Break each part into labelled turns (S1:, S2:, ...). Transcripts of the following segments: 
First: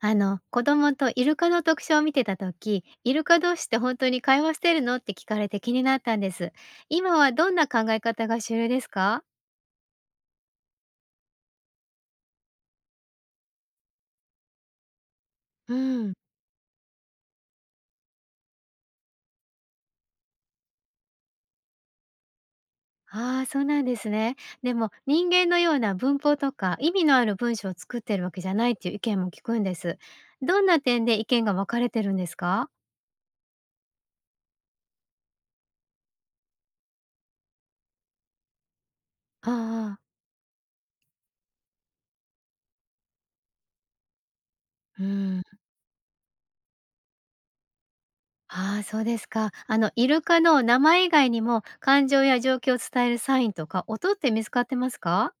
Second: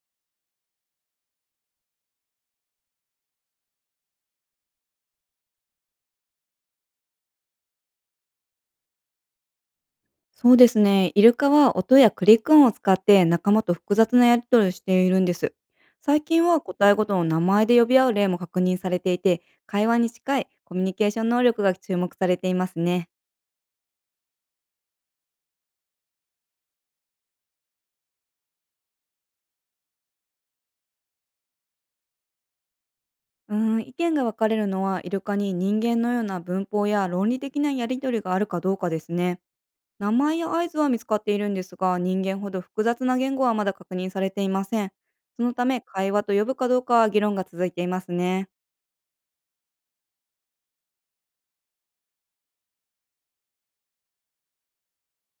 S1: 子供とイルカの特集を見てた時、イルカ同士って本当に会話してるのって聞かれて気になったんです。今はどんな考え方が主流ですか？
S2: そうですね。イルカは音やクリック音を使って仲間と複雑なやり取りをしているんです。
S1: うん。
S2: 最近は個体ごとの名前で呼び合う例も確認されていて、会話に近いコミュニケーション能力が注目されていますね。
S1: ああー、そうなんですね。でも人間のような文法とか意味のある文章を作ってるわけじゃないっていう意見も聞くんです。どんな点で意見が分かれてるんですか？
S2: うーん、意見が分かれるのは、イルカに人間のような文法や論理的なやり取りがあるかどうかですね。
S1: ああ
S2: 名前や合図は見つかっているんですが、人間ほど複雑な言語はまだ確認されていません。
S1: ー、う
S2: そ
S1: ん。
S2: のため、会話と呼ぶかどうかは議論が続いていますね。
S1: ああ、そうですか。イルカの名前以外にも感情や状況を伝えるサインとか音って見つかってますか？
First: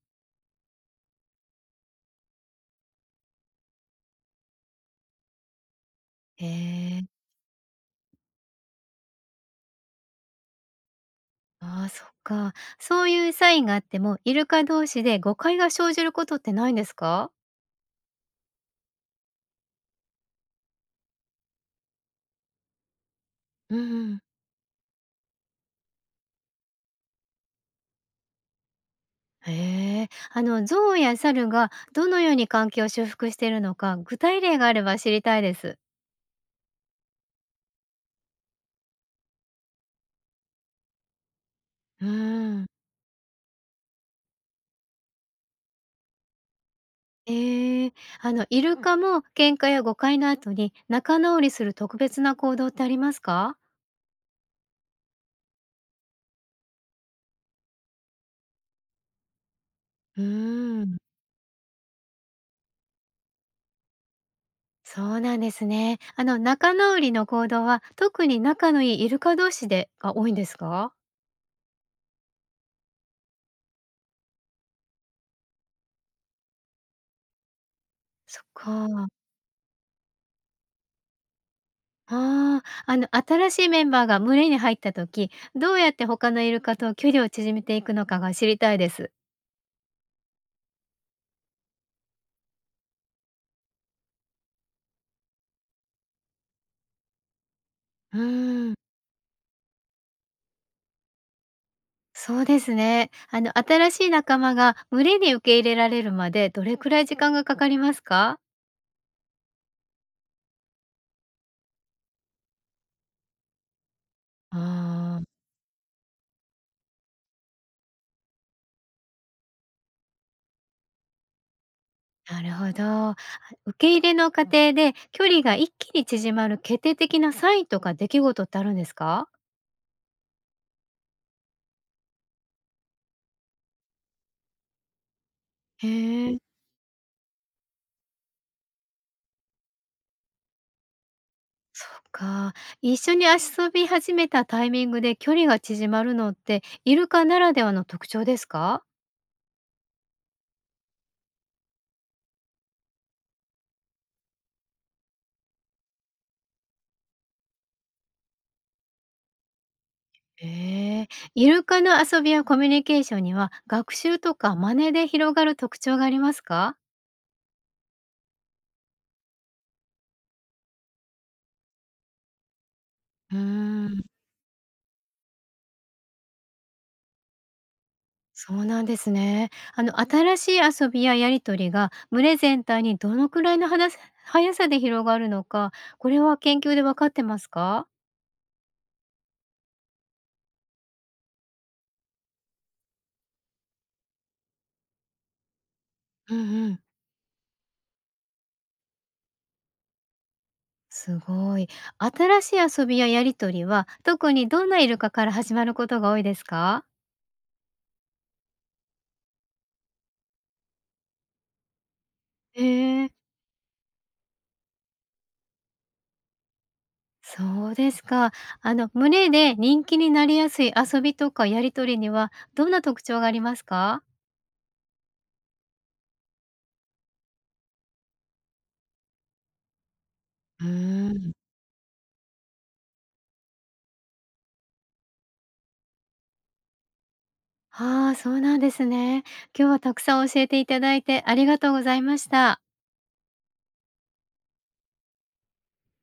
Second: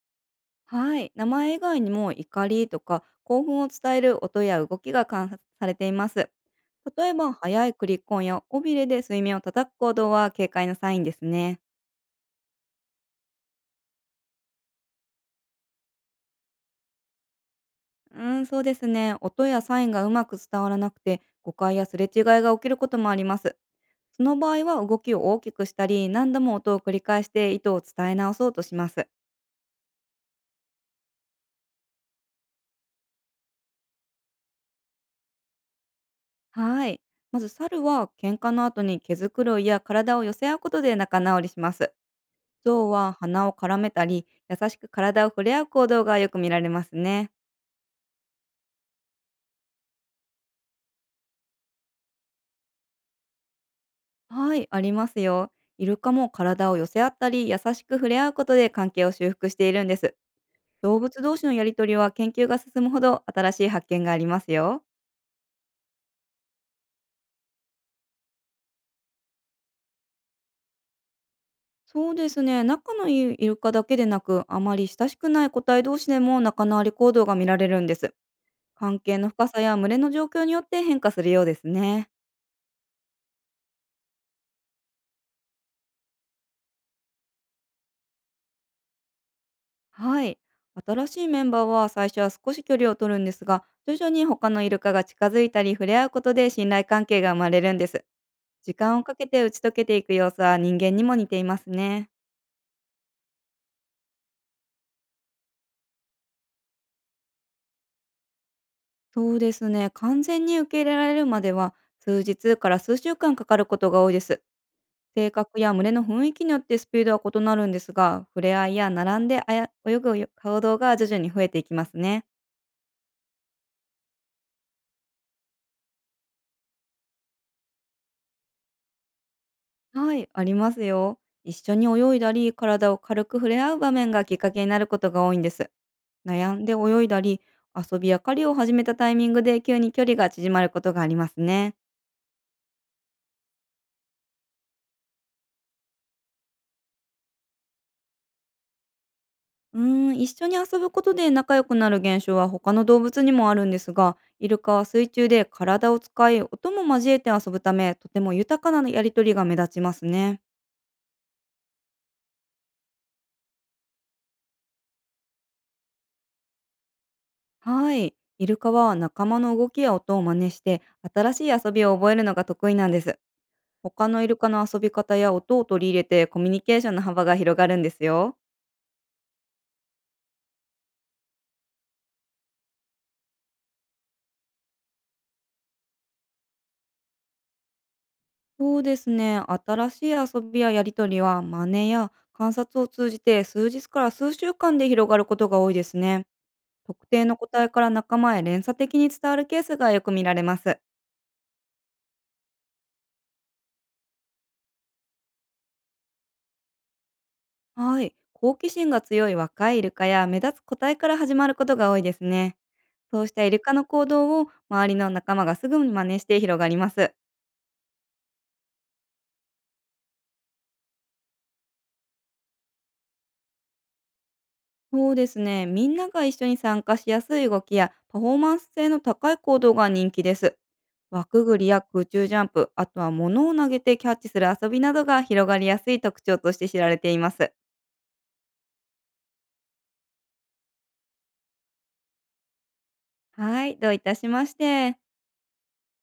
S2: はい、名前以外にも怒りとか興奮を伝える音や動きが観察されています。
S1: へえ。
S2: 例えば、早いクリコンや尾びれで水面を叩く行動は警戒のサインですね。
S1: ああ、そっか。そういうサインがあっても、イルカ同士で誤解が生じることってないんですか？
S2: うーん、そうですね。音やサインがうまく伝わらなくて、誤解やすれ違いが起きることもあります。
S1: うん。う
S2: そ
S1: ん。
S2: の場合は、動きを大きくしたり、何度も音を繰り返して意図を伝え直そうとします。
S1: へえ。象や猿がどのように関係を修復しているのか、具体例があれば知りたいです。
S2: はい。まず猿は、喧嘩の後に毛づくろいや体を寄せ合うことで仲直りします。
S1: うん。
S2: 象は鼻を絡めたり、優しく体を触れ合う行動がよく見られますね。
S1: ええ。イルカも喧嘩や誤解の後に仲直りする特別な行動ってありますか？
S2: はい、ありますよ。イルカも体を寄せ合ったり、優しく触れ合うことで関係を修復しているんです。
S1: うーん。
S2: 動物同士のやりとりは、研究が進むほど新しい発見がありますよ。
S1: そうなんですね。仲直りの行動は特に仲のいいイルカ同士でが多いんですか？
S2: そうですね。仲のいいイルカだけでなく、あまり親しくない個体同士でも仲のあり行動が見られるんです。
S1: そっ
S2: 関
S1: か。
S2: 係の深さや群れの状況によって変化するようですね。
S1: ああ、新しいメンバーが群れに入った時、どうやって他のイルカと距離を縮めていくのかが知りたいです。
S2: はい。新しいメンバーは、最初は少し距離を取るんですが、徐々に他のイルカが近づいたり触れ合うことで信頼関係が生まれるんです。
S1: うーん。
S2: 時間をかけて打ち解けていく様子は、人間にも似ていますね。
S1: そうですね。新しい仲間が群れに受け入れられるまでどれくらい時間がかかりますか？
S2: そうですね。完全に受け入れられるまでは、数日から数週間かかることが多いです。
S1: ああ。
S2: 性格や群れの雰囲気によってスピードは異なるんですが、触れ合いや並んであや泳ぐ行動が徐々に増えていきますね。
S1: なるほど。受け入れの過程で距離が一気に縮まる決定的なサインとか出来事ってあるんですか？
S2: はい、ありますよ。一緒に泳いだり、体を軽く触れ合う場面がきっかけになることが多いんです。
S1: へえ。
S2: 悩んで泳いだり、遊びや狩りを始めたタイミングで急に距離が縮まることがありますね。
S1: そっか。一緒に遊び始めたタイミングで距離が縮まるのって、イルカならではの特徴ですか？
S2: うーん、一緒に遊ぶことで仲良くなる現象は他の動物にもあるんですが、イルカは水中で体を使い、音も交えて遊ぶため、とても豊かなやりとりが目立ちますね。
S1: へえ。イルカの遊びやコミュニケーションには、学習とか真似で広がる特徴がありますか？
S2: はい。イルカは仲間の動きや音を真似して、新しい遊びを覚えるのが得意なんです。
S1: うーん。
S2: 他のイルカの遊び方や音を取り入れて、コミュニケーションの幅が広がるんですよ。
S1: そうなんですね。新しい遊びややり取りが群れ全体にどのくらいの話す速さで広がるのか、これは研究で分かってますか？
S2: そうですね。新しい遊びややりとりは、真似や観察を通じて数日から数週間で広がることが多いですね。
S1: うんうん。
S2: 特定の個体から仲間へ連鎖的に伝わるケースがよく見られます。
S1: すごい。新しい遊びややりとりは、特にどんなイルカから始まることが多いですか？
S2: はい。好奇心が強い若いイルカや目立つ個体から始まることが多いですね。
S1: へえ。
S2: そうしたイルカの行動を、周りの仲間がすぐに真似して広がります。
S1: そうですか。群れで人気になりやすい遊びとかやり取りには、どんな特徴がありますか？
S2: そうですね。みんなが一緒に参加しやすい動きやパフォーマンス性の高い行動が人気です。
S1: うーん。
S2: 枠ぐりや空中ジャンプ、あとは物を投げてキャッチする遊びなどが広がりやすい特徴として知られています。
S1: ああ、そうなんですね。今日はたくさん教えていただいてありがとうございました。
S2: はい、どういたしまして。